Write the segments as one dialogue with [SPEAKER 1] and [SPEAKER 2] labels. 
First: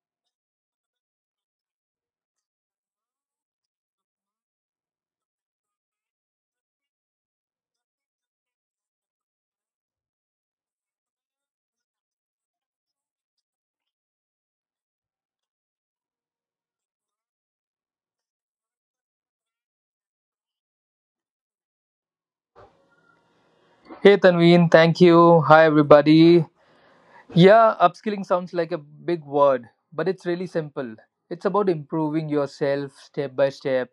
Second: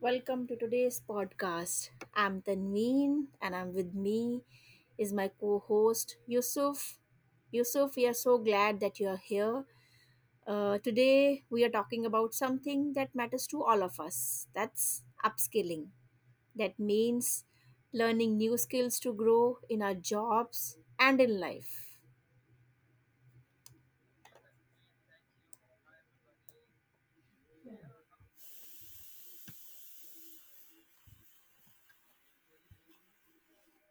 [SPEAKER 1] Welcome to today's podcast. I'm Tanveen and I'm with me is my co-host Yusuf. Yusuf, we are so glad that you are here. Today we are talking about something that matters to all of us. That's upskilling. That means learning new skills to grow in our jobs and in life.
[SPEAKER 2] Hey Tanveen, thank you. Hi everybody. Yeah, upskilling sounds like a big word, but it's really simple. It's about improving yourself step by step.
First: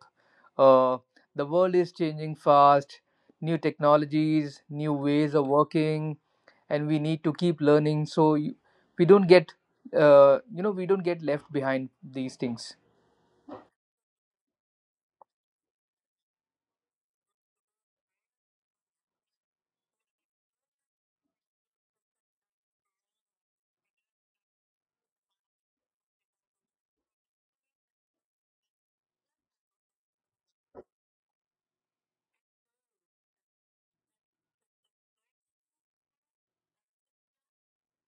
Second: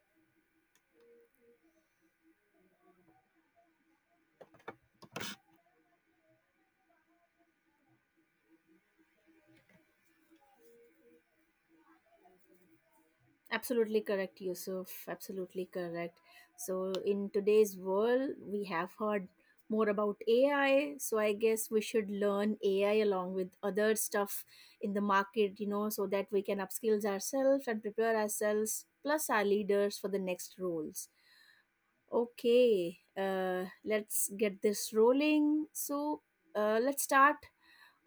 [SPEAKER 2] Uh, the world is changing fast, new technologies, new ways of working, and we need to keep learning we don't we don't get left behind these things.
[SPEAKER 1] Absolutely correct, Yusuf. Absolutely correct. So, in today's world, we have heard more about AI. So, I guess we should learn AI along with other stuff in the market, you know, so that we can upskill ourselves and prepare ourselves plus our leaders for the next roles. Okay, let's get this rolling. So, let's start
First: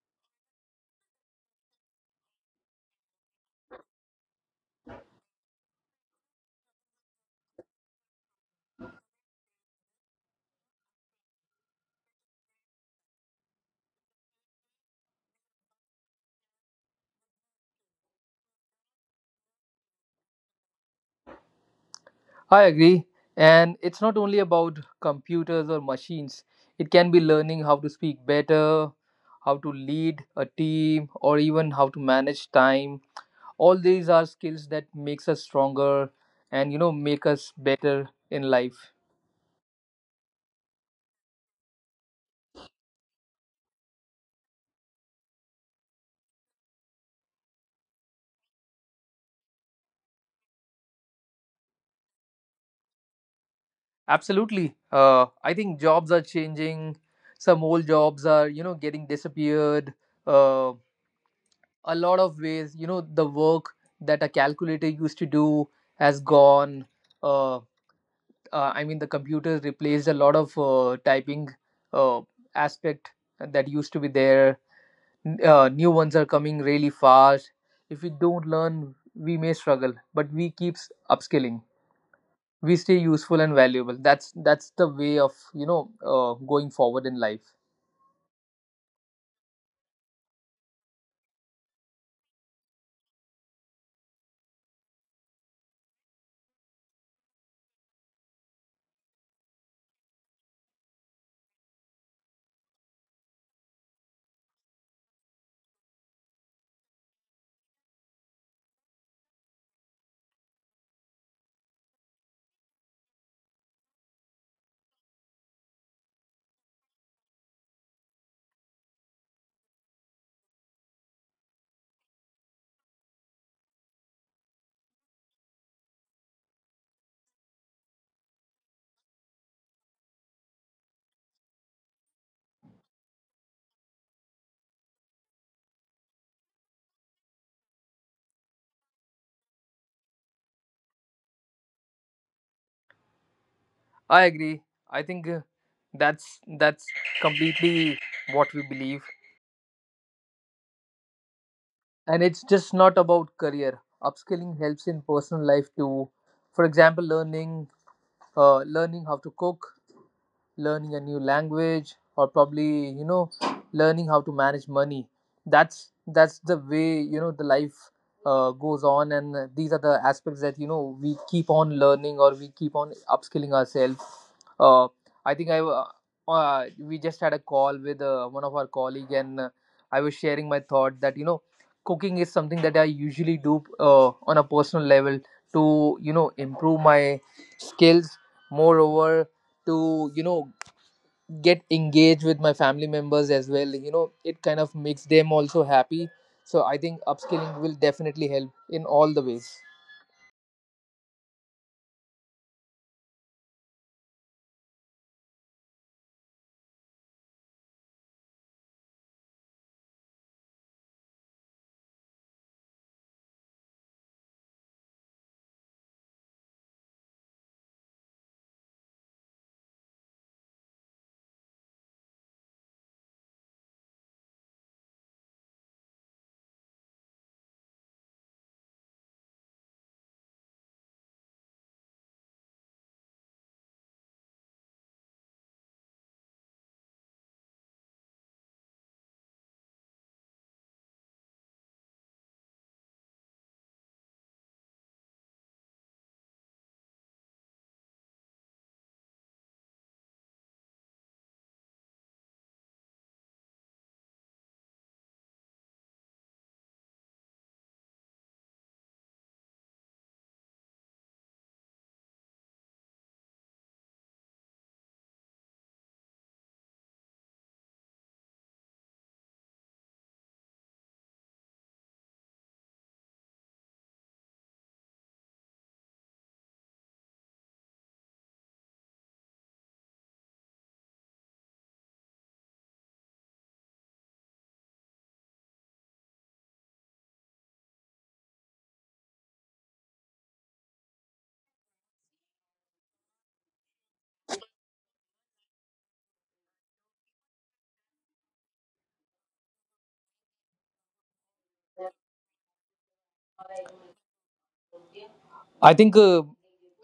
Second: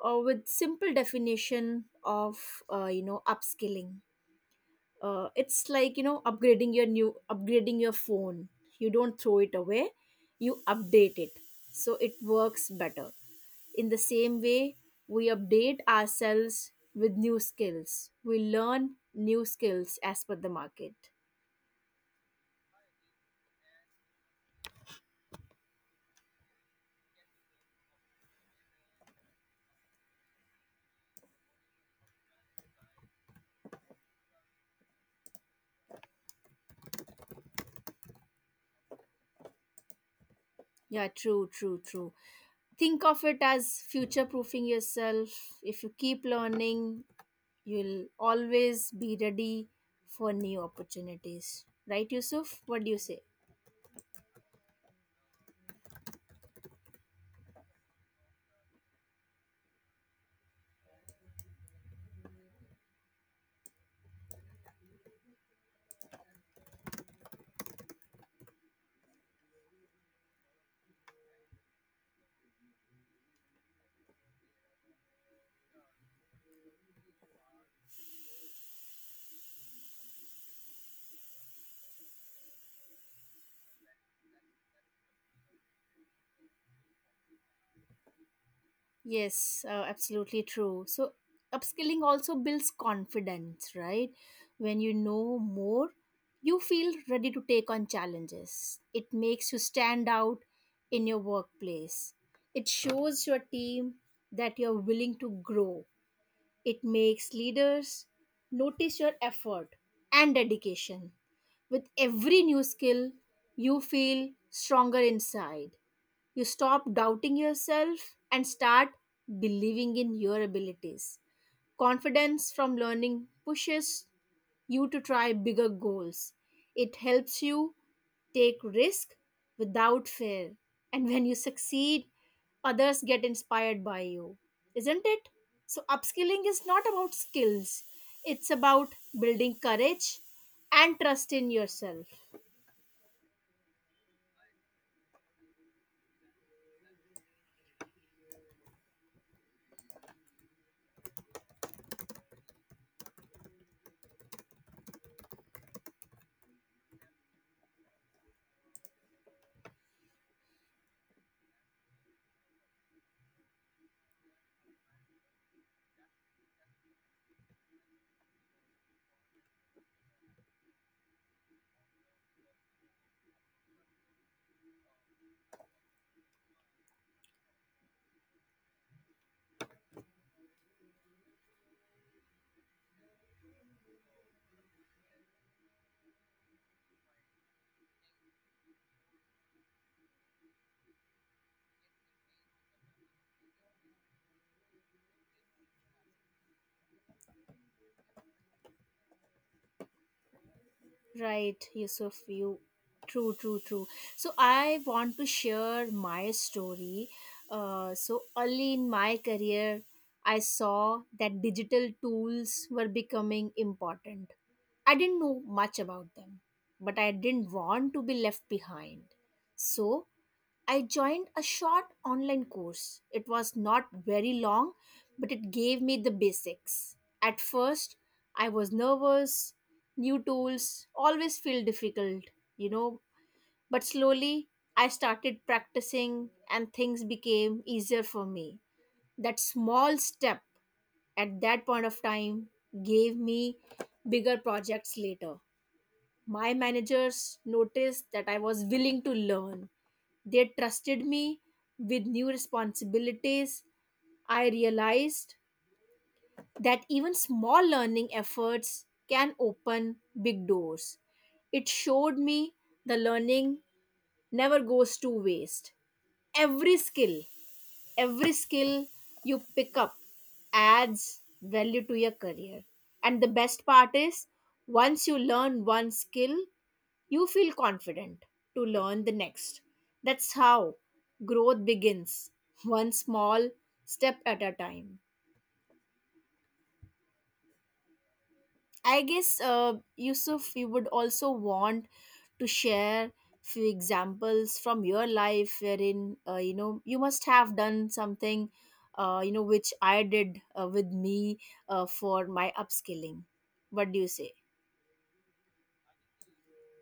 [SPEAKER 1] with simple definition of you know upskilling. It's like you know upgrading your phone. You don't throw it away, you update it so it works better. In the same way, we update ourselves with new skills, we learn new skills as per the market.
[SPEAKER 2] I agree. And it's not only about computers or machines, it can be learning how to speak better, how to lead a team, or even how to manage time. All these are skills that makes us stronger and you know make us better in life.
[SPEAKER 1] Yeah, true, true, true. Think of it as future proofing yourself. If you keep learning, you'll always be ready for new opportunities, right, Yusuf? What do you say?
[SPEAKER 2] Absolutely. I think jobs are changing. Some old jobs are you know getting disappeared. Uh, a lot of ways you know the work that a calculator used to do has gone uh, I mean the computer replaced a lot of typing uh, aspect that used to be there. Uh, new ones are coming really fast. If we don't learn we may struggle, but we keeps upskilling, we stay useful and valuable. That's the way of going forward in life.
[SPEAKER 1] Yes, absolutely true. So, upskilling also builds confidence, right? When you know more, you feel ready to take on challenges. It makes you stand out in your workplace. It shows your team that you're willing to grow, it makes leaders notice your effort and dedication. With every new skill, you feel stronger inside. You stop doubting yourself and start believing in your abilities. Confidence from learning pushes you to try bigger goals. It helps you take risk without fear. And when you succeed, others get inspired by you. Isn't it? So upskilling is not about skills. It's about building courage and trust in yourself.
[SPEAKER 2] I agree. I think uh, that's that's completely what we believe, and it's just not about career. Upskilling helps in personal life too. For example, learning learning how to cook, learning a new language, or probably you know learning how to manage money. That's the way you know the life goes on, and these are the aspects that you know we keep on learning, or we keep on upskilling ourselves. Uh, I think I We just had a call with one of our colleague, and I was sharing my thought that you know cooking is something that I usually do on a personal level to you know improve my skills, moreover to you know get engaged with my family members as well. You know, it kind of makes them also happy. So I think upskilling will definitely help in all the ways.
[SPEAKER 1] Right, Yusuf, you true, true, true. So I want to share my story. So early in my career, I saw that digital tools were becoming important. I didn't know much about them, but I didn't want to be left behind. So I joined a short online course. It was not very long, but it gave me the basics. At first, I was nervous, new tools always feel difficult, you know, but slowly I started practicing and things became easier for me. That small step at that point of time gave me bigger projects later. My managers noticed that I was willing to learn, they trusted me with new responsibilities. I realized that even small learning efforts can open big doors. It showed me the learning never goes to waste. Every skill every skill you pick up adds value to your career. And the best part is, once you learn one skill, you feel confident to learn the next. That's how growth begins, one small step at a time. I guess, Yusuf, you would also want to share few examples from your life wherein you know you must have done something, you know, which I did with me for my upskilling. What do you say?
[SPEAKER 2] I think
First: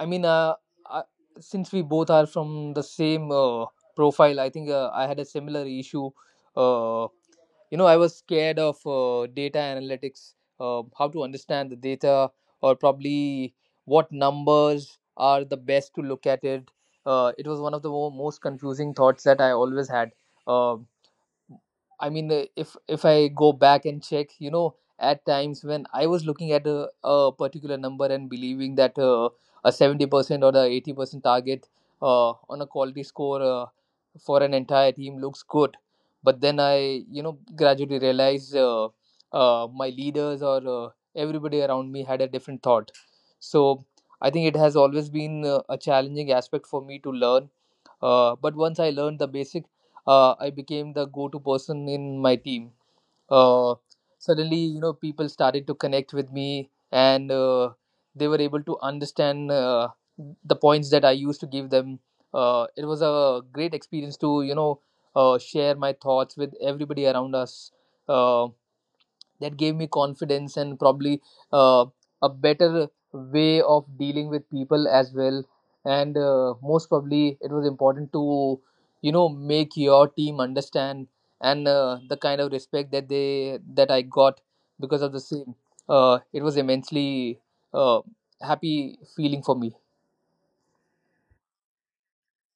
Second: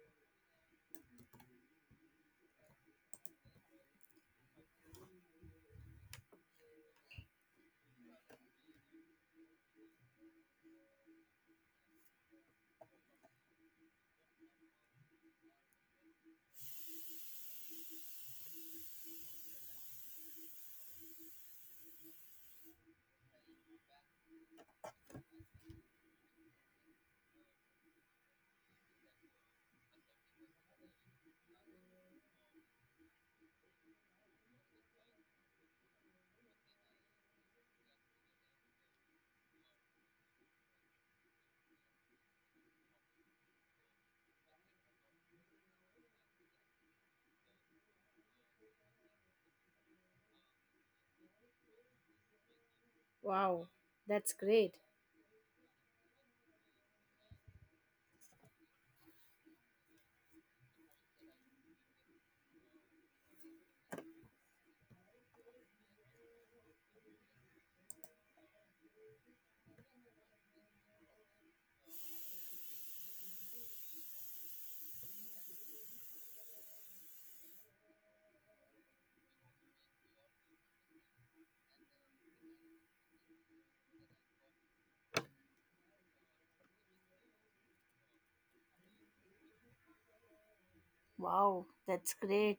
[SPEAKER 2] I mean I, Since we both are from the same profile, I think I had a similar issue. uh, you know, I was scared of data analytics, how to understand the data, or probably what numbers are the best to look at it. It was one of the most confusing thoughts that I always had. Uh, I mean, if I go back and check, you know, at times when I was looking at a particular number and believing that a 70% or the 80% target on a quality score for an entire team looks good, but then I, you know, gradually realized my leaders or everybody around me had a different thought. So I think it has always been a challenging aspect for me to learn. But once I learned the basic, I became the go-to person in my team.
[SPEAKER 1] Wow,
[SPEAKER 2] Uh,
[SPEAKER 1] that's
[SPEAKER 2] suddenly,
[SPEAKER 1] great.
[SPEAKER 2] you know, people started to connect with me, and they were able to understand the points that I used to give them. It was a great experience to, you know, share my thoughts with everybody around us. Um that gave me confidence, and probably uh, a better way of dealing with people as well, and most probably it was important to you know make your team understand, and the kind of respect that they that I got because of the same. It was immensely uh, happy feeling for me.
[SPEAKER 1] Wow, that's great.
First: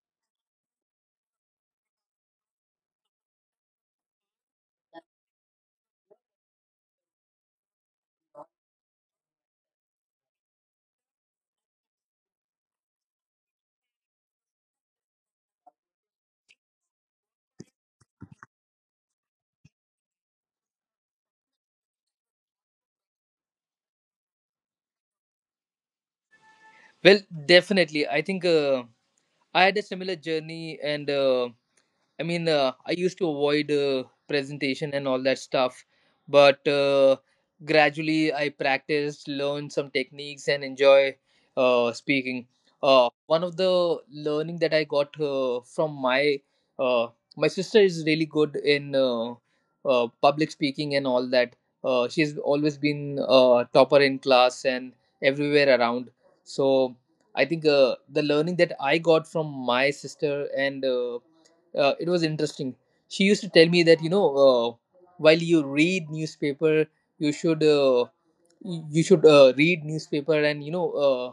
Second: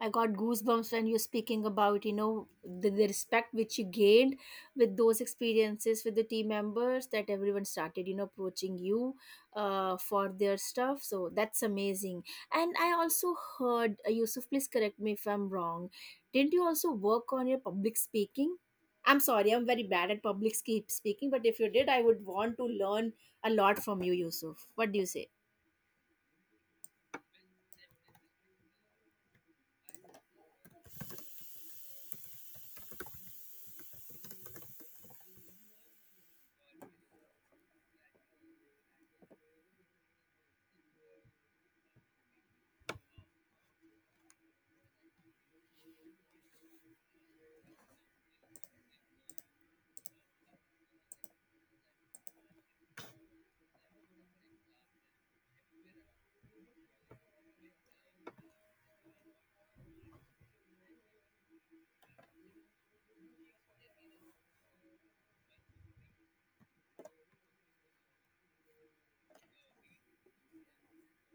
[SPEAKER 1] I got goosebumps when you're speaking about, you know, the respect which you gained with those experiences with the team members that everyone started, you know, approaching you for their stuff. So that's amazing. And I also heard, Yusuf, please correct me if I'm wrong. Didn't you also work on your public speaking? I'm sorry, I'm very bad at public speaking, but if you did, I would want to learn a lot from you, Yusuf. What do you say?
[SPEAKER 2] Well, definitely I think, I had a similar journey, and I mean, I used to avoid presentation and all that stuff, but gradually I practiced, learned some techniques, and enjoy speaking. One of the learning that I got from uh, my sister is really good in public speaking and all that. She's always been a topper in class and everywhere around. So I think the learning that I got from my sister, and it was interesting. She used to tell me that, you know, while you read newspaper, you should read newspaper, and you know,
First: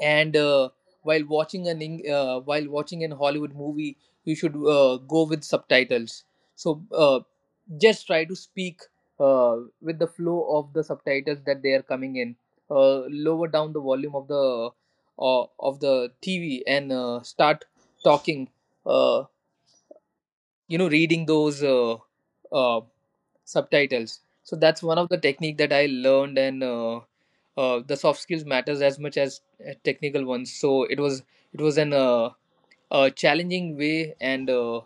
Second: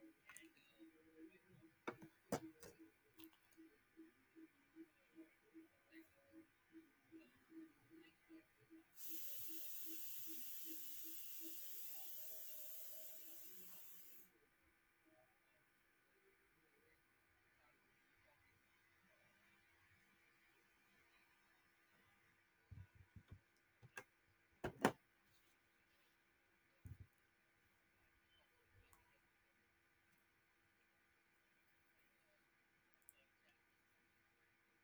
[SPEAKER 2] and while watching while watching an Hollywood movie, you should go with subtitles. So just try to speak with the flow of the subtitles that they are coming in. Lower down the volume of the TV, and start talking. Uh, you know, reading those uh, subtitles. So that's one of the technique that I learned, and the soft skills matters as much as technical ones. So it was an a challenging way and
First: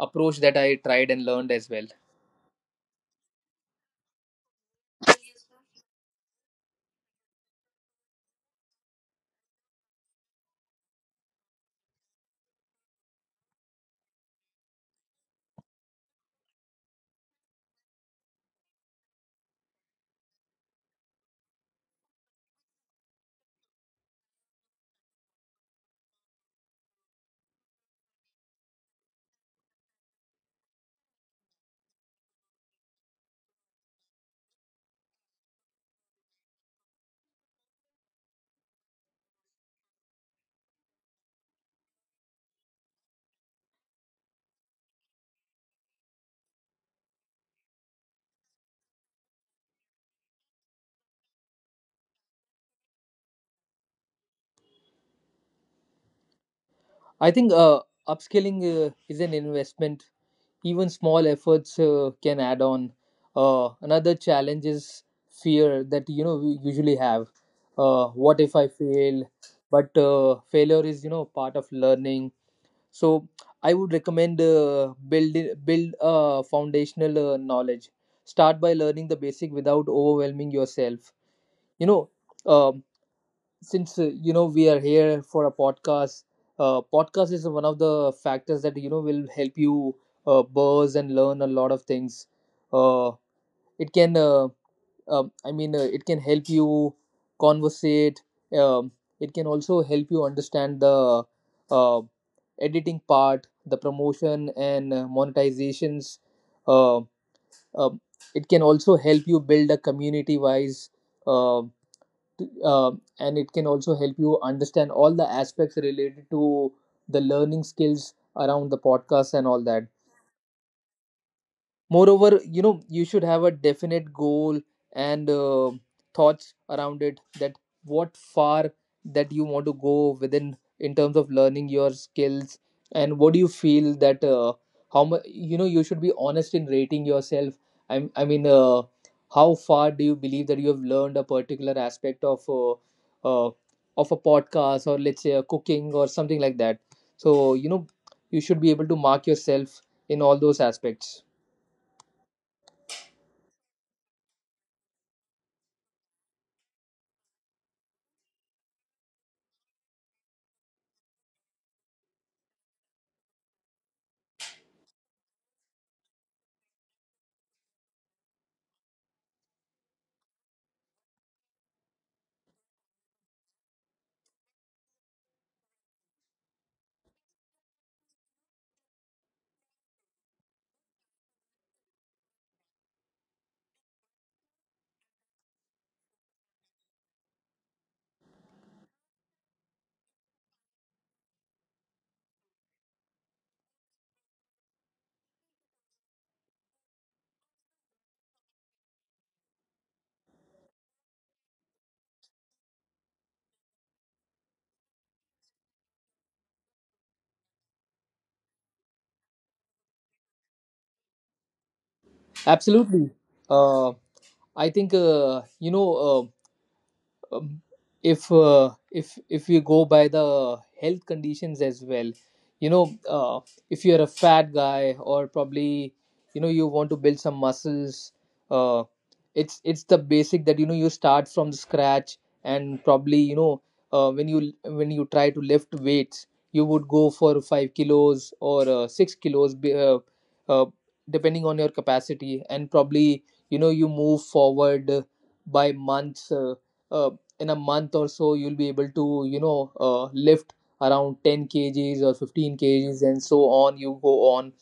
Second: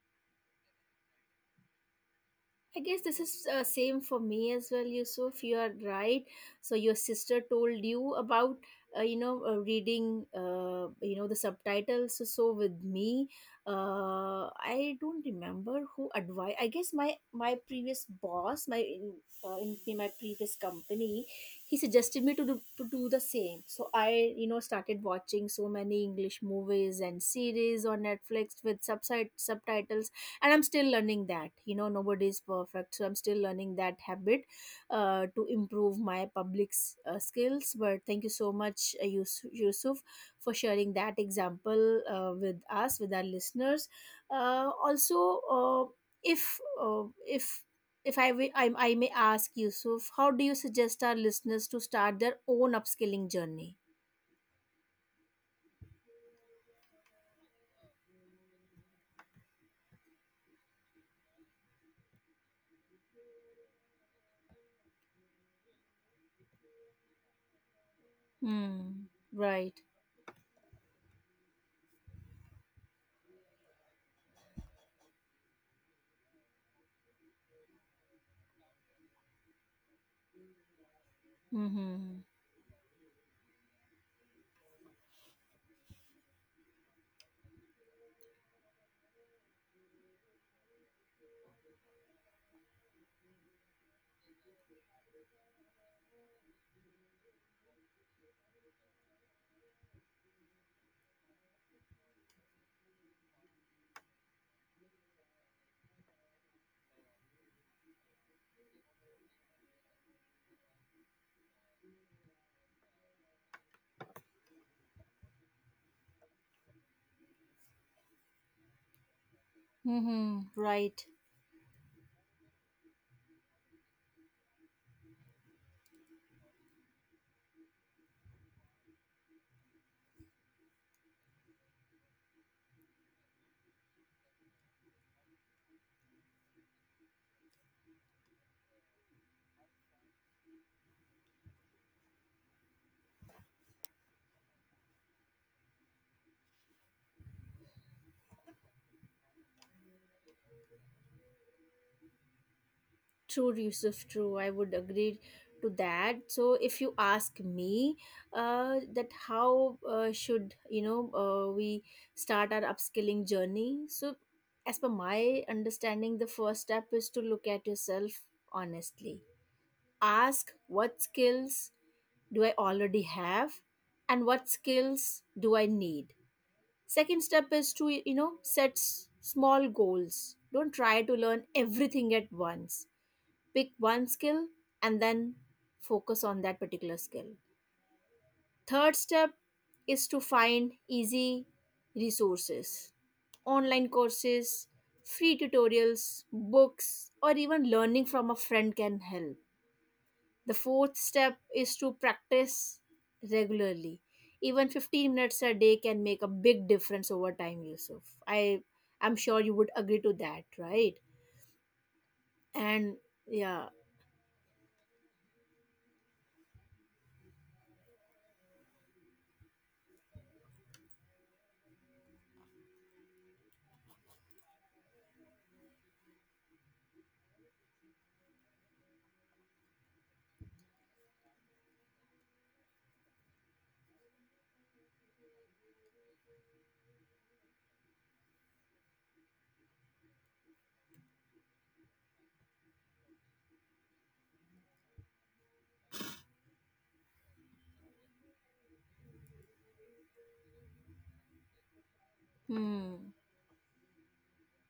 [SPEAKER 2] approach that I tried and learned as well.
[SPEAKER 1] I guess this is same for me as well, Yusuf. You are right. So your sister told you about you know reading, you know, the subtitles. So, so with me, I don't remember who advised. I guess my previous boss, in in my previous company, he suggested me to do the same. So I you know started watching so many English movies and series on Netflix with subside subtitles, and I'm still learning that, you know, nobody is perfect, so I'm still learning that habit to improve my public skills. But thank you so much, Yusuf, for sharing that example with us, with our listeners. Uh, also if uh, if if I, wi- I may ask, Yusuf, how do you suggest our listeners to start their own upskilling journey?
[SPEAKER 2] I think Upskilling is an investment. Even small efforts can add on. Another challenge is fear that, you know, we usually have, what if I
[SPEAKER 1] Hmm.
[SPEAKER 2] fail?
[SPEAKER 1] Right.
[SPEAKER 2] But failure is, you know, part of learning. So I would recommend, build a foundational knowledge. Start by learning the basic without overwhelming yourself. you know
[SPEAKER 1] Mm-hmm.
[SPEAKER 2] um since you know we are here for a podcast, podcast is one of the factors that you know will help you buzz and learn a lot of things. uh, it can uh, it can help you conversate. um, it can also help you understand the uh, editing part, the promotion, and monetizations. uh, um, it can also help you build a community wise. Um uh, and it can also help you understand all the aspects related to the learning skills around the podcast and all that.
[SPEAKER 1] Mm-hmm. Right.
[SPEAKER 2] Moreover, you know, you should have a definite goal, and thoughts around it, that what far that you want to go within in terms of learning your skills, and what do you feel that how much you know you should be honest in rating yourself. I mean, how far do you believe that you have learned a particular aspect uh, of a podcast, or let's say a cooking or something like that. So you know you should be able to mark yourself in all those aspects.
[SPEAKER 1] True, Yusuf, true. I would agree to that. So, if you ask me, that how should you know we start our upskilling journey? So, as per my understanding, the first step is to look at yourself honestly. Ask what skills do I already have, and what skills do I need. Second step is to you know set small goals. Don't try to learn everything at once, pick one skill and then focus on that particular skill. Third step is to find easy resources, online courses, free tutorials, books, or even learning from a friend can help. The fourth step is to practice regularly. Even 15 minutes a day can make a big difference over time, Yusuf. I I'm sure you would agree to that, right? And
[SPEAKER 2] Absolutely.
[SPEAKER 1] yeah.
[SPEAKER 2] Uh, I think, um, if you go by the health conditions as well, you know, if you're a fat guy, or probably you know you want to build some muscles, uh, it's the basic that you know you start from scratch, and probably you know when you try to lift weights, you would go for 5 kilos or 6 kilos uh, depending on your capacity, and probably you know you move forward by months uh, in a month or so you'll be able to you know lift around 10 kgs or 15 kgs,
[SPEAKER 1] Hmm.
[SPEAKER 2] and so on you go on.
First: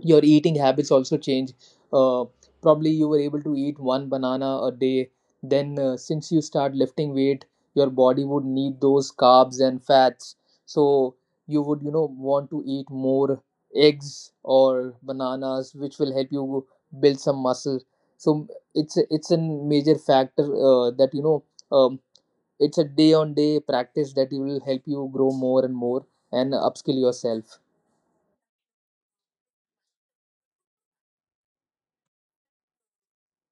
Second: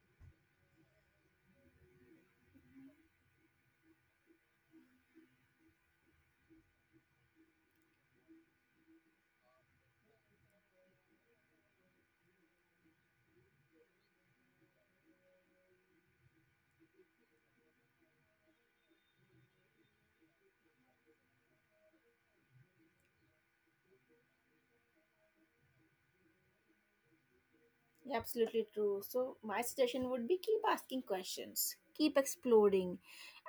[SPEAKER 2] Your eating habits also change. uh, Probably you were able to eat one banana a day, then since you start lifting weight, your body would need those carbs and fats. So you would you know want to eat more eggs or bananas, which will help you build some muscle. So it's a major factor that you know, um, it's a day on day practice that will help you grow more and more and upskill yourself.
[SPEAKER 1] Yeah, absolutely true. So my suggestion would be keep asking questions, keep exploring,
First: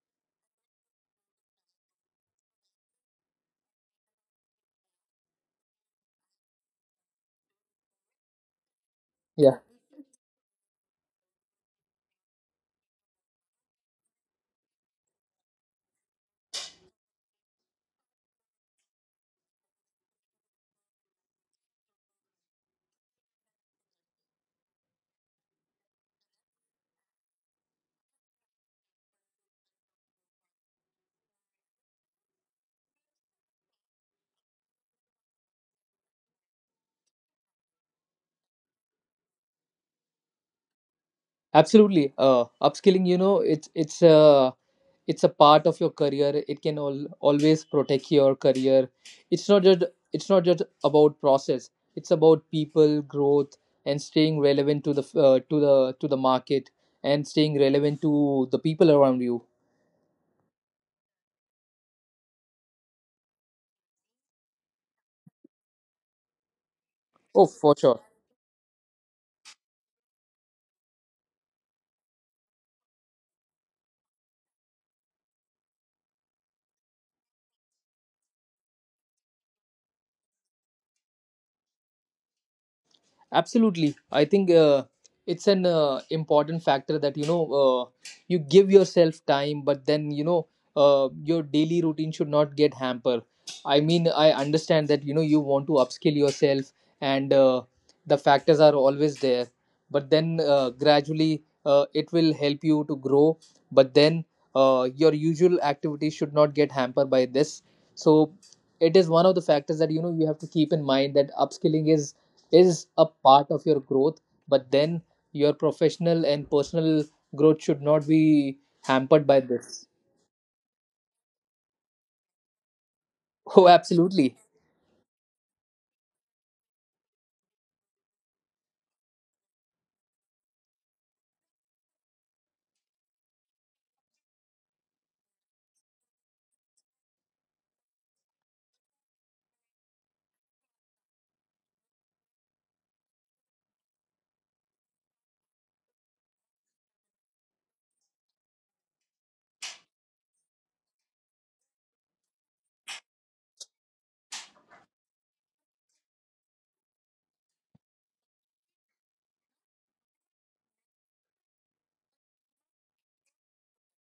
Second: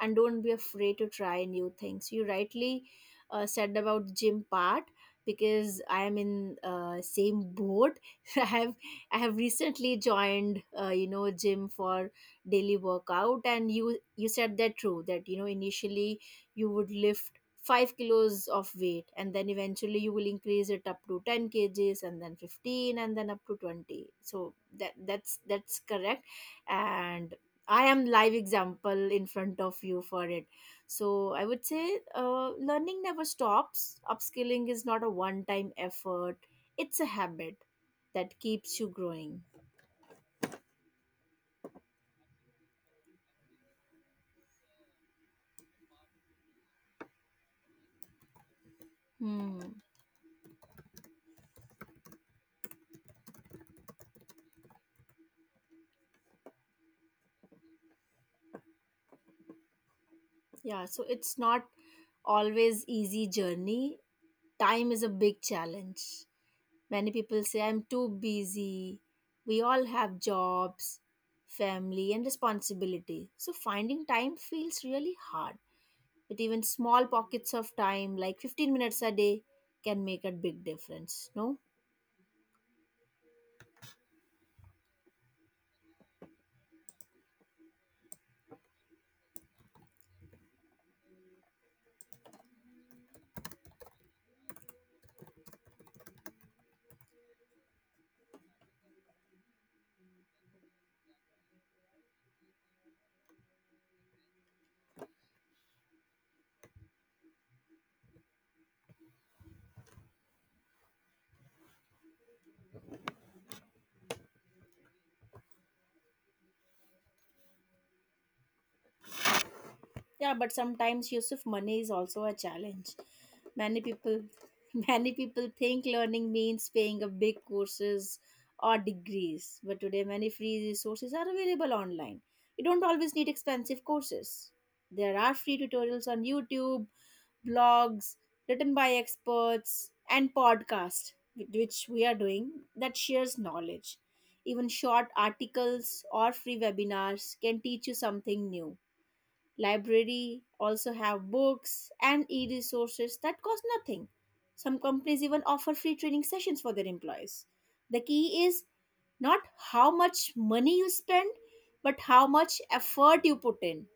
[SPEAKER 1] and don't be afraid to try new things. You rightly said about gym part because I am in same boat. I have I have
[SPEAKER 2] Yeah,
[SPEAKER 1] recently joined you know gym for daily workout, and you said that true that you know initially you would lift 5 kilos of weight and then eventually you will increase it up to 10 kgs and then 15 and then up to 20. So that's correct, and I am live example in front of you for it. So I would say, learning never stops, upskilling is not a one time effort, it's a habit that keeps you growing.
[SPEAKER 2] absolutely. Upskilling, you know, it's a part of your career. It can always protect your career. it's not just
[SPEAKER 1] Hmm.
[SPEAKER 2] it's not just about process, it's about people growth, and staying relevant to the to the market, and staying relevant to the people around you.
[SPEAKER 1] Yeah, so it's not always easy journey. Time is a big challenge, many
[SPEAKER 2] Oh,
[SPEAKER 1] people
[SPEAKER 2] for
[SPEAKER 1] say
[SPEAKER 2] sure.
[SPEAKER 1] I'm too busy. We all have jobs, family and responsibility, so finding time feels really hard. But even small pockets of time like 15 minutes a day can make a big difference, no?
[SPEAKER 2] Absolutely, I think it's an important factor that you know you give yourself time, but then you know your daily routine should not get hampered. I mean, I understand that you know you want to upskill yourself, and the factors are always there. But then gradually it will help you to grow. But then your usual activities should not get hampered by this. So it is one of the factors that you know you have to keep in mind that upskilling is a part of your growth, but then your professional and personal growth should not be hampered by this.
[SPEAKER 1] Yeah, but sometimes use of money is also a challenge.
[SPEAKER 2] Oh,
[SPEAKER 1] Many people
[SPEAKER 2] absolutely.
[SPEAKER 1] many people think learning means paying a big courses or degrees, but today many free resources are available online. You don't always need expensive courses. There are free tutorials on YouTube, blogs written by experts, and podcasts which we are doing that shares knowledge. Even short articles or free webinars can teach you something new. Library also have books and e-resources that cost nothing. Some companies even offer free training sessions for their employees. The key is not how much money you spend, but how much effort you put in.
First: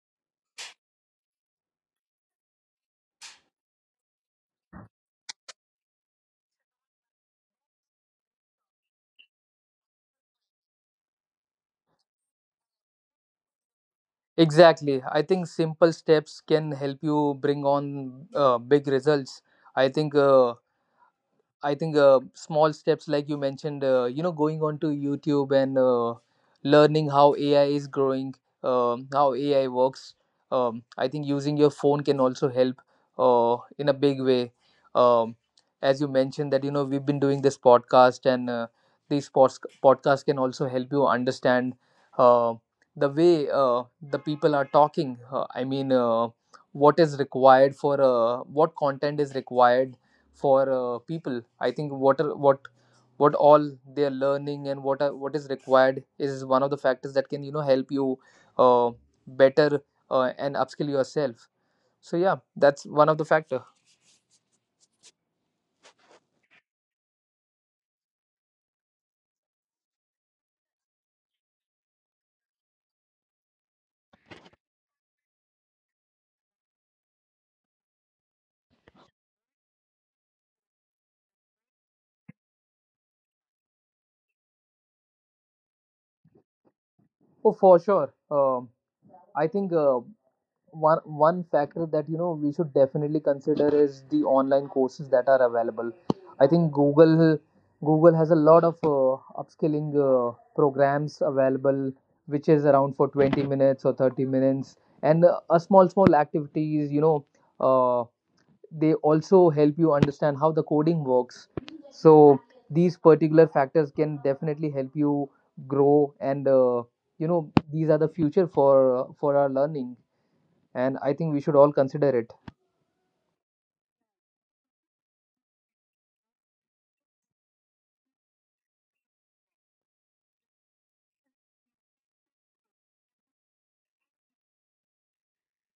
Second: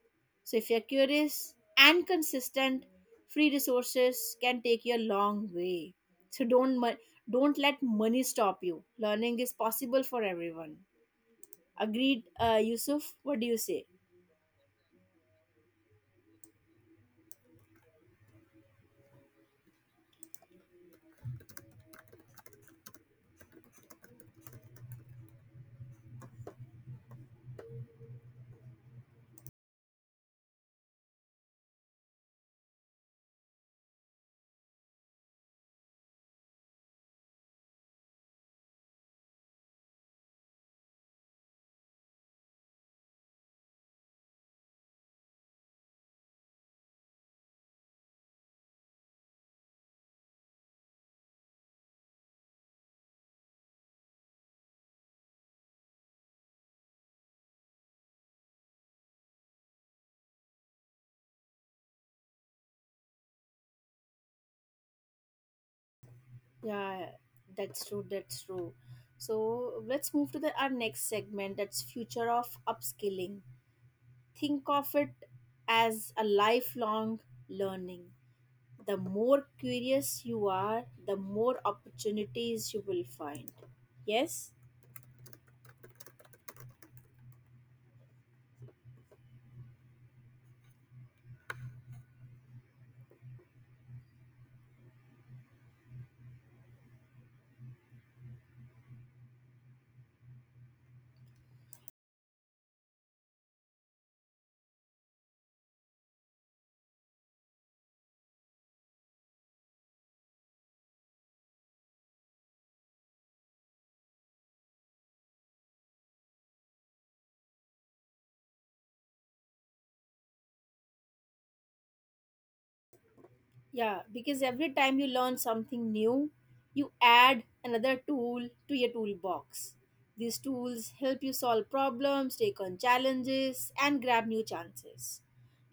[SPEAKER 1] So if you're curious and consistent, free resources can take you a long way. So don't let money stop you. Learning is possible for everyone. Agreed, Yusuf? What do you say?
[SPEAKER 2] Exactly, I think simple steps can help you bring on big results. i think uh, I think small steps like you mentioned, you know, going on to YouTube and learning how AI is growing, how AI works. I think using your phone can also help in a big way. Um, as you mentioned that you know we've been doing this podcast, and podcasts can also help you understand uh, the way the people are talking. I mean, what is required for what content is required for people. I think what all they are learning, and what is required is one of the factors that can you know help you uh, better and upskill yourself. So yeah, that's one of the factor.
[SPEAKER 1] Yeah, that's true. That's true. So let's move to the our next segment. That's future of upskilling. Think of it as a lifelong learning. The more curious you are, the more opportunities you will find. Yes.
[SPEAKER 2] Oh, for sure. I think one factor that you know we should definitely consider is the online courses that are available. I think google has a lot of upskilling programs available, which is around for 20 minutes or 30 minutes, and a small activities, you know, uh, they also help you understand how the coding works. So these particular factors can definitely help you grow, and you know, these are the future for our learning, and I think we should all consider it.
[SPEAKER 1] Yeah, because every time you learn something new, you add another tool to your toolbox. These tools help you solve problems, take on challenges, and grab new chances.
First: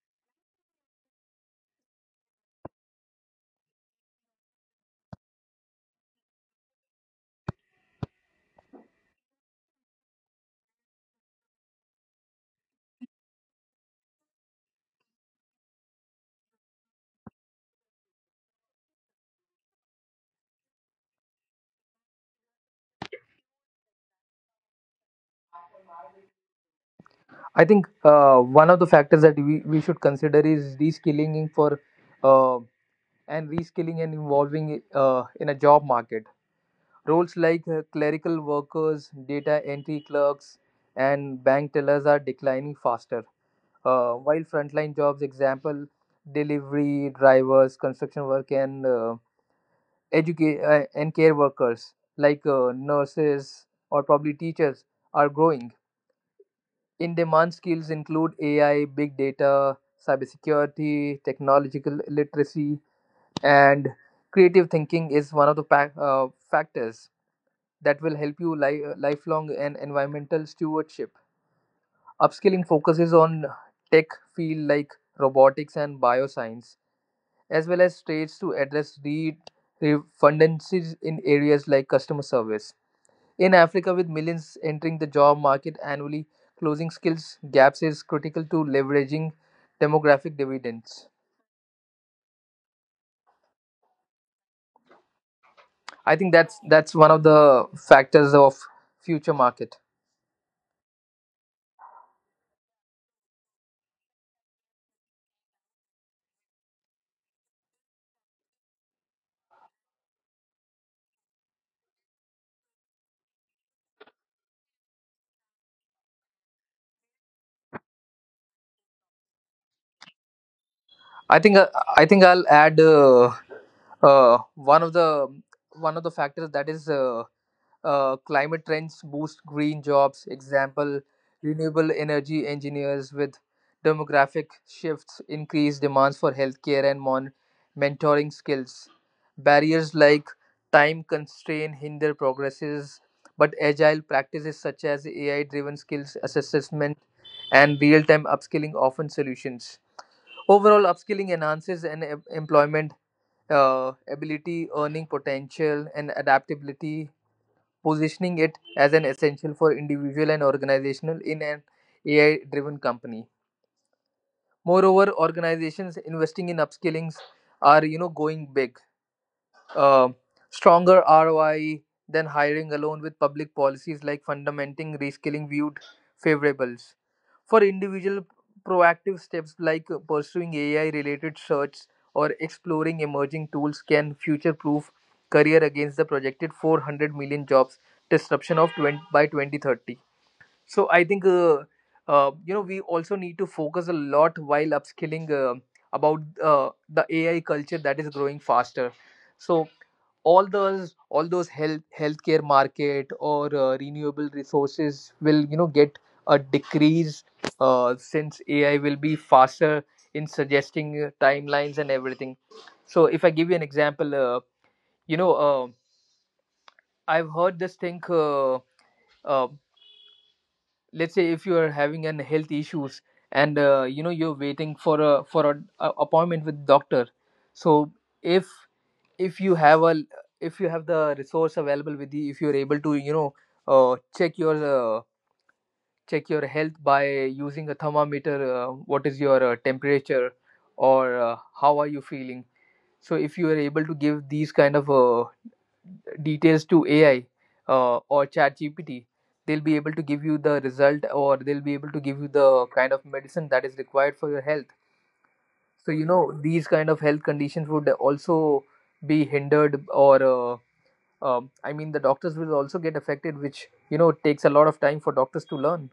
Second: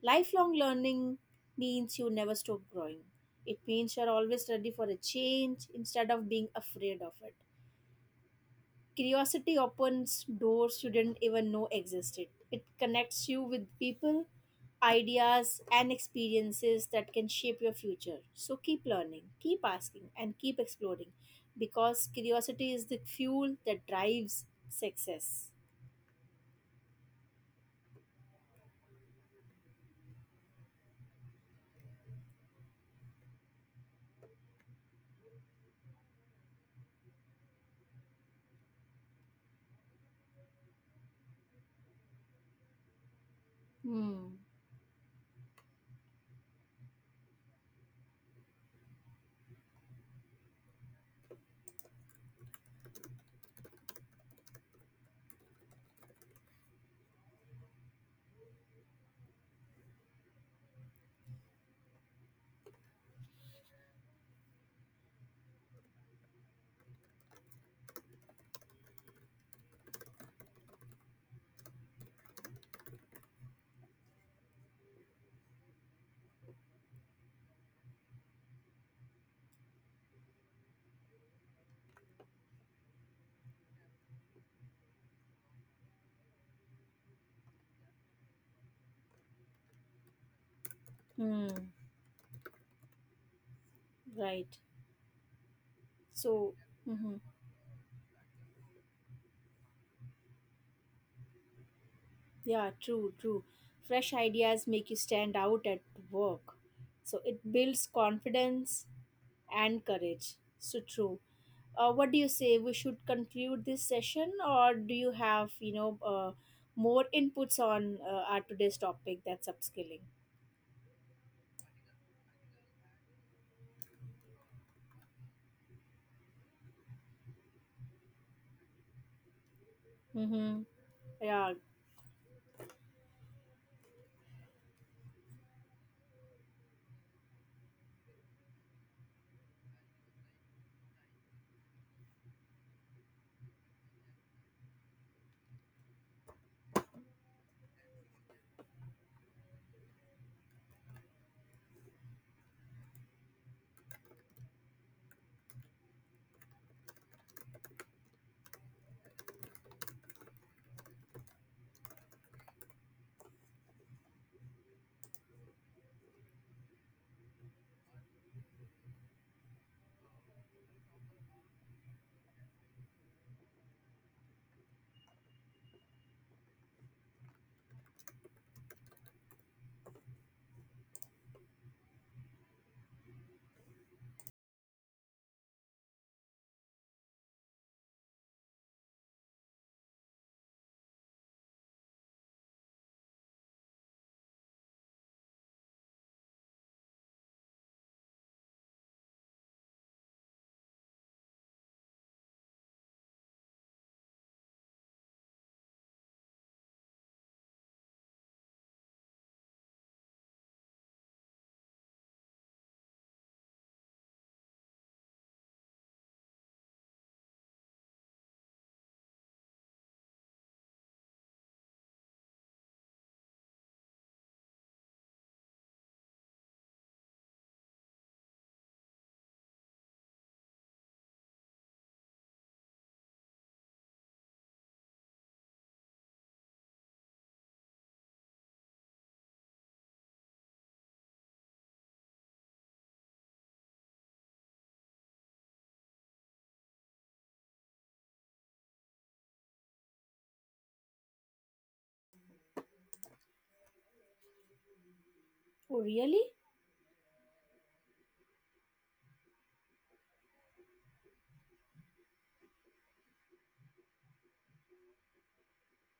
[SPEAKER 1] Lifelong learning means you never stop growing. It means you're always ready for a change instead of being afraid of it. Curiosity opens doors you didn't even know existed. It connects you with people, ideas, and experiences that can shape your future. So keep learning, keep asking, and keep exploring because curiosity is the fuel that drives success.
[SPEAKER 2] I think one of the factors that we should consider is reskilling for uh, and reskilling and evolving in a job market. Roles like clerical workers, data entry clerks, and bank tellers are declining faster.
[SPEAKER 1] Hmm.
[SPEAKER 2] While frontline jobs, example, delivery drivers, construction work, and educate and care workers like nurses or probably teachers are growing. In demand skills include AI, big data, cybersecurity, technological literacy, and creative thinking is one of the factors that will help you lifelong and environmental stewardship. Upskilling focuses on tech field like robotics and bioscience, as well as trades to address redundancies in areas like customer service. In Africa, with millions entering the job market annually, closing skills gaps is critical to leveraging demographic dividends.
[SPEAKER 1] Hmm. Right.
[SPEAKER 2] I think
[SPEAKER 1] So,
[SPEAKER 2] that's one
[SPEAKER 1] mhm.
[SPEAKER 2] of the factors of future market.
[SPEAKER 1] Yeah, true, true. Fresh ideas make you stand out at work. So it builds confidence and courage. So true. What do you say? We should conclude this session, or do you have you know more inputs on our today's topic? That's upskilling.
[SPEAKER 2] I think uh, I think I'll add uh, one of the one of the factors that is climate trends boost green jobs.
[SPEAKER 1] Mm-hmm.
[SPEAKER 2] Example,
[SPEAKER 1] Yeah.
[SPEAKER 2] renewable energy engineers with demographic shifts increase demands for healthcare and mentoring skills. Barriers like time constraint hinder progresses, but agile practices such as AI-driven skills assessment and real-time upskilling often solutions. Overall, upskilling enhances an employment ability, earning potential, and adaptability, positioning it as an essential for individual and organizational in an AI driven company. Moreover, organizations investing in upskillings are, you know, going big. Uh, Stronger ROI than hiring alone, with public policies like fundamenting reskilling viewed favorable for individual proactive steps like pursuing ai related search or exploring emerging tools can future proof career against the projected 400 million jobs disruption of 20, by 2030. So I think you know, we also need to focus a lot while upskilling about the AI culture that is growing faster. So all those healthcare market or renewable resources will, you know, get a decrease since AI will be faster in suggesting timelines and everything. So if I give you an example, you know, I've heard this thing. Uh, let's say if you are having an health issues, and you know, you're waiting for a appointment with doctor. So if if you have a if you have the resource available with you, if you're able to, you know, uh, check your uh, check your health by using a thermometer. What is your temperature, or how are you feeling? So if you are able to give these kind of details to AI, or ChatGPT, they'll be able to give you the result, or they'll be able to give you the kind of medicine that is required for your health.
[SPEAKER 1] Oh,
[SPEAKER 2] So, you
[SPEAKER 1] really?
[SPEAKER 2] know, these kind of health conditions would also be hindered, or I mean, the doctors will also get affected, which, you know, takes a lot of time for doctors to learn.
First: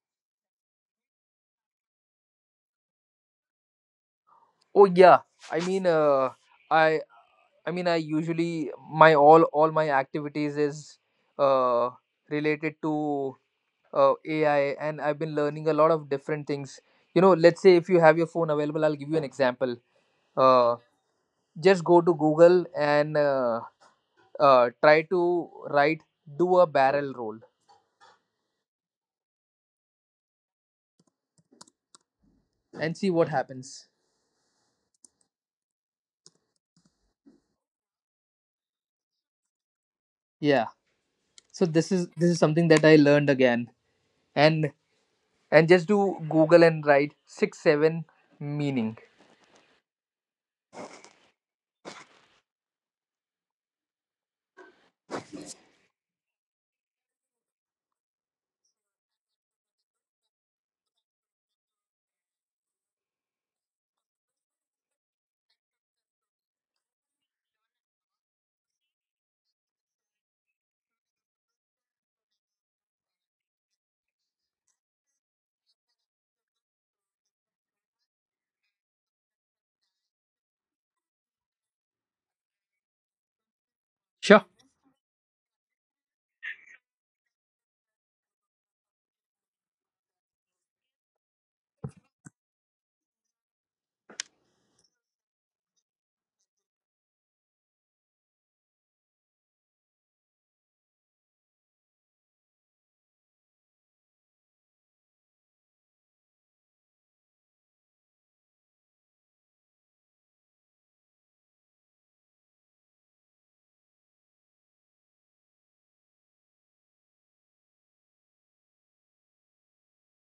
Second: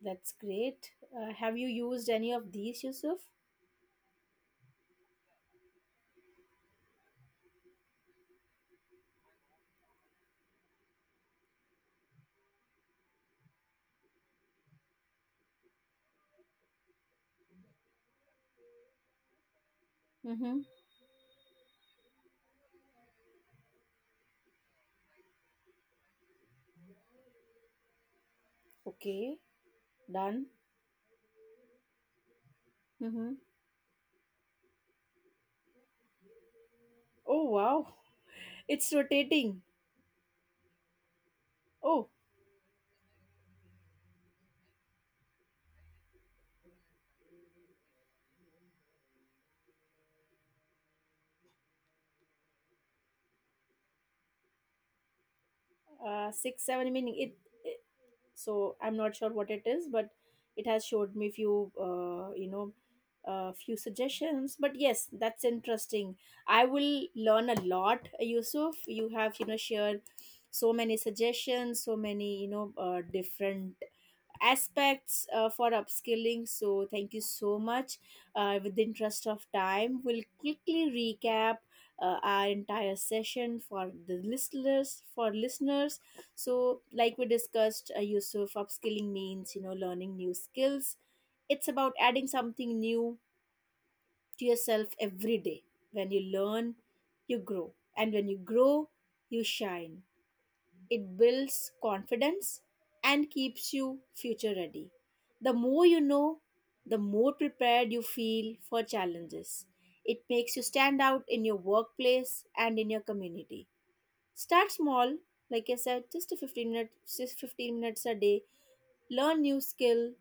[SPEAKER 1] That's great. Have you used any of these, Yusuf?
[SPEAKER 2] Oh, yeah. I mean, I. I usually my all my activities is uh, related to AI, and I've been learning a lot of different things. You know, let's say if you have your phone available, I'll give you an example.
[SPEAKER 1] Mm-hmm.
[SPEAKER 2] Uh, just go to Google and try to write "do a barrel roll"
[SPEAKER 1] Okay. Done.
[SPEAKER 2] and see what
[SPEAKER 1] Mm-hmm.
[SPEAKER 2] happens.
[SPEAKER 1] Oh wow! It's rotating.
[SPEAKER 2] Yeah. So this is
[SPEAKER 1] Oh,
[SPEAKER 2] this is something that I learned again, and and just do Google and write "6 7" meaning.
[SPEAKER 1] six, seven meaning it. So I'm not sure what it is, but it has showed me few you know few suggestions, but yes, that's interesting. I will learn a lot. Yusuf, you have you know shared so many suggestions, so many you know different aspects for upskilling. So, thank you so much. With the interest of time, we'll quickly recap our entire session for the
[SPEAKER 2] Sure.
[SPEAKER 1] listeners. For listeners, so like we discussed, Yusuf, upskilling means you know learning new skills. It's about adding something new to yourself every day. When you learn, you grow, and when you grow, you shine. It builds confidence and keeps you future ready. The more you know, the more prepared you feel for challenges. It makes you stand out in your workplace and in your community. Start small, like I said, just a 15 minutes, just 15 minutes a day. Learn new skill,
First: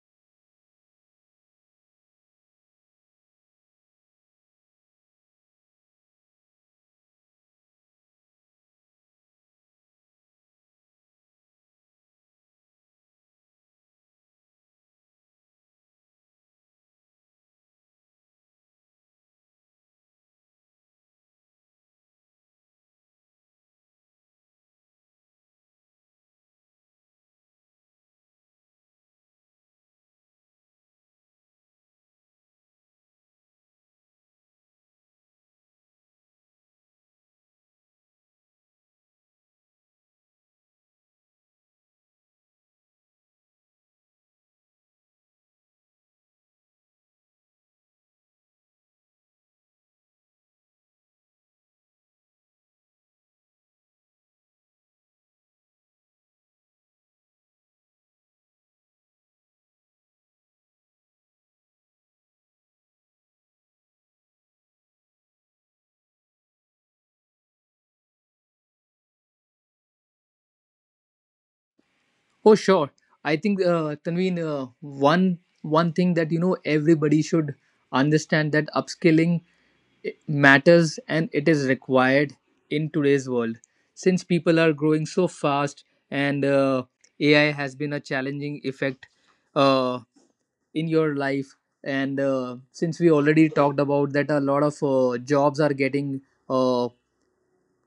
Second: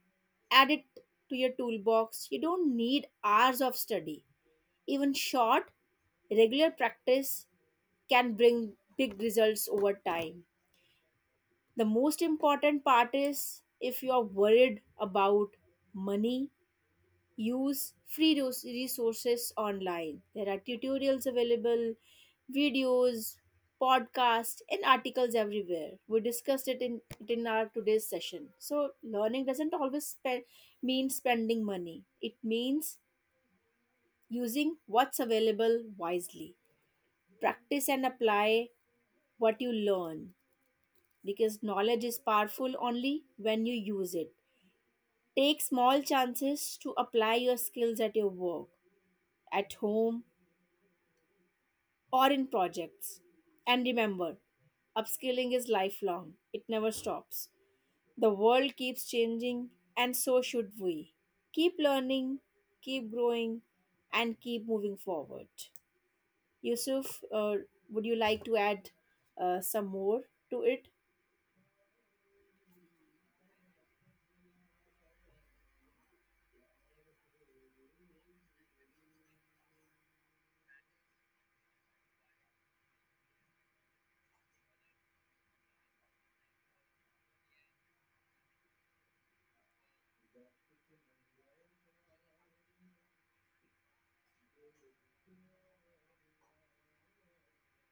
[SPEAKER 1] add it to your toolbox. You don't need hours of study. Even short, regular practice can bring big results over time. The most important part is if you are worried about money, use free resources online. There are tutorials available, videos, podcasts, and articles everywhere. We discussed it in our today's session. So, learning doesn't mean spending money, it means using what's available wisely. Practice and apply what you learn because knowledge is powerful only when you use it. Take small chances to apply your skills at your work, at home, or in projects. And remember, upskilling is lifelong, it never stops. The world keeps changing, and so should we. Keep learning, keep growing, and keep moving forward. Yusuf, would you like to add some more to it?
[SPEAKER 2] Oh, sure. I think, Tanveen, one thing that you know everybody should understand, that upskilling matters and it is required in today's world. Since people are growing so fast, and AI has been a challenging effect uh, in your life. And since we already talked about that, a lot of jobs are getting uh,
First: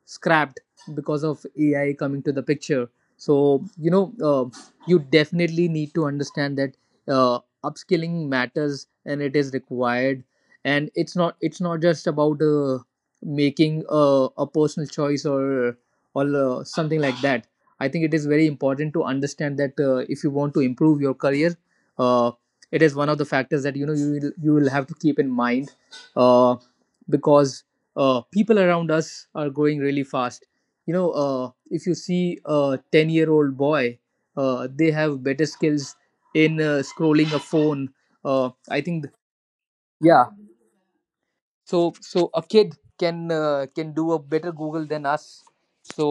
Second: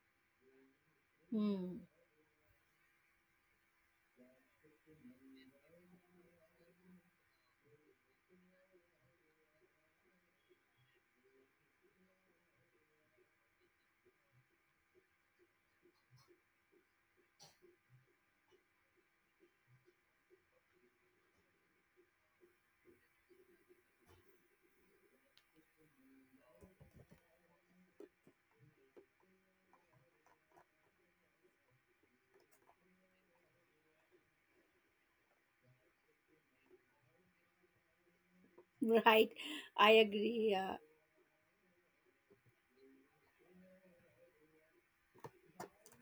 [SPEAKER 2] scrapped because of
[SPEAKER 1] Hmm.
[SPEAKER 2] AI coming to the picture. So you know, you definitely need to understand that upskilling matters and it is required. And it's not just about making a personal choice, or something like that. I think it is very important to understand that if you want to improve your career, uh, it is one of the factors that you know you will have to keep in mind. Uh, because people around us are growing really fast. You know, if you see a 10-year-old boy, they have better skills in scrolling a phone. I think,
[SPEAKER 1] Right, I
[SPEAKER 2] yeah,
[SPEAKER 1] agree. Yeah.
[SPEAKER 2] so a kid can do a better google than us. So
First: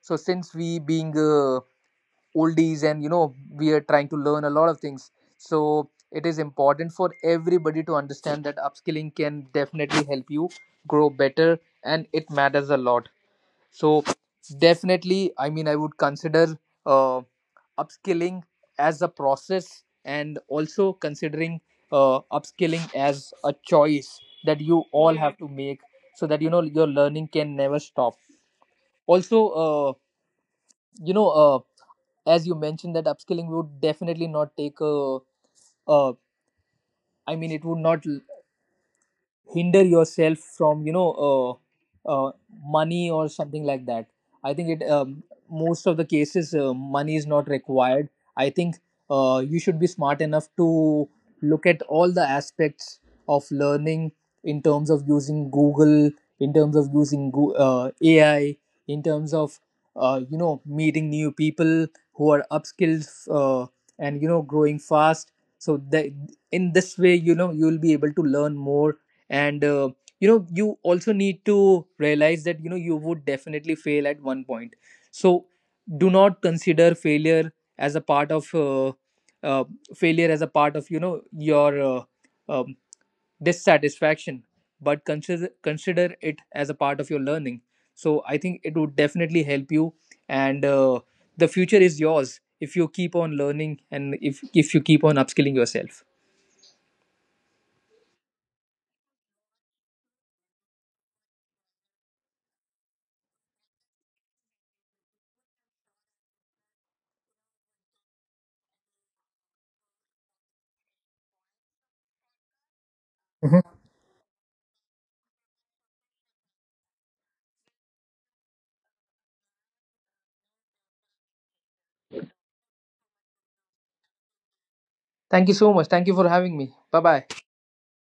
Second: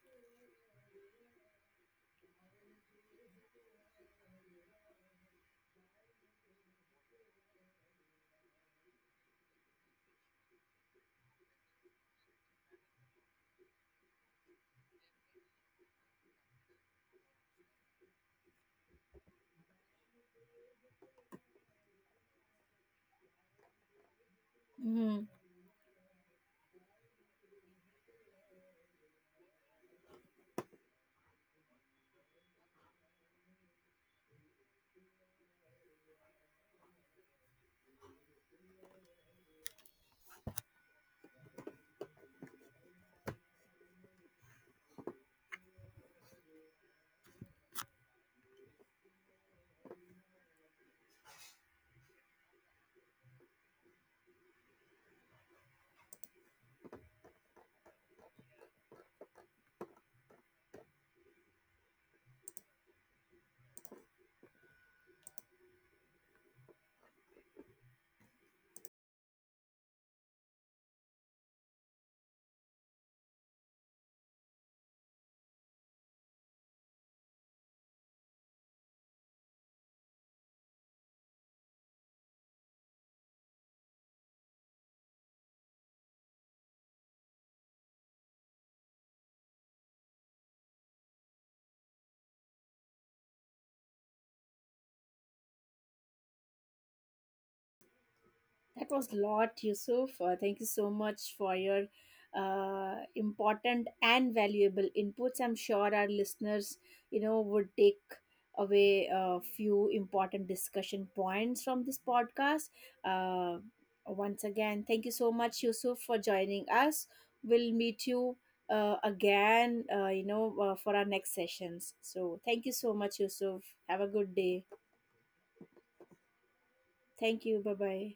[SPEAKER 2] so since we being oldies, and you know we are trying to learn a lot of things, so it is important for everybody to understand that upskilling can definitely help you grow better, and it matters a lot. So definitely, I mean I would consider uh, upskilling as a process, and also considering upskilling as a choice that you all
[SPEAKER 1] Hmm.
[SPEAKER 2] have to make, so that you know your learning can never stop. Also you know, as you mentioned that upskilling would definitely not take a uh, I mean, it would not hinder yourself from, you know, uh, money or something like that. I think it most of the cases money is not required. I think you should be smart enough to look at all the aspects of learning, in terms of using google, in terms of using ai, in terms of you know, meeting new people who are upskilled, and you know, growing fast, so that in this way you know you will be able to learn more. And you know, you also need to realize that you know you would definitely fail at one point. So do not consider as a part of uh, uh, failure as a part of, you know, your um, dissatisfaction, but consider it as a part of your learning. So I think it would definitely help you. And the future is yours if you keep on learning, and if you keep on upskilling yourself.
[SPEAKER 1] That was a lot, Yusuf. Thank you so much for your important and valuable inputs. I'm sure our listeners, you know, would take away a few important discussion points from this podcast. Uh,
[SPEAKER 2] Mhm.
[SPEAKER 1] once again, thank you so much, Yusuf, for joining us. We'll meet you again, you know, for our next sessions. So thank you so much, Yusuf. Have a good day.
[SPEAKER 2] Thank you so much, thank you for having me. Bye bye.
[SPEAKER 1] Thank you. Bye bye.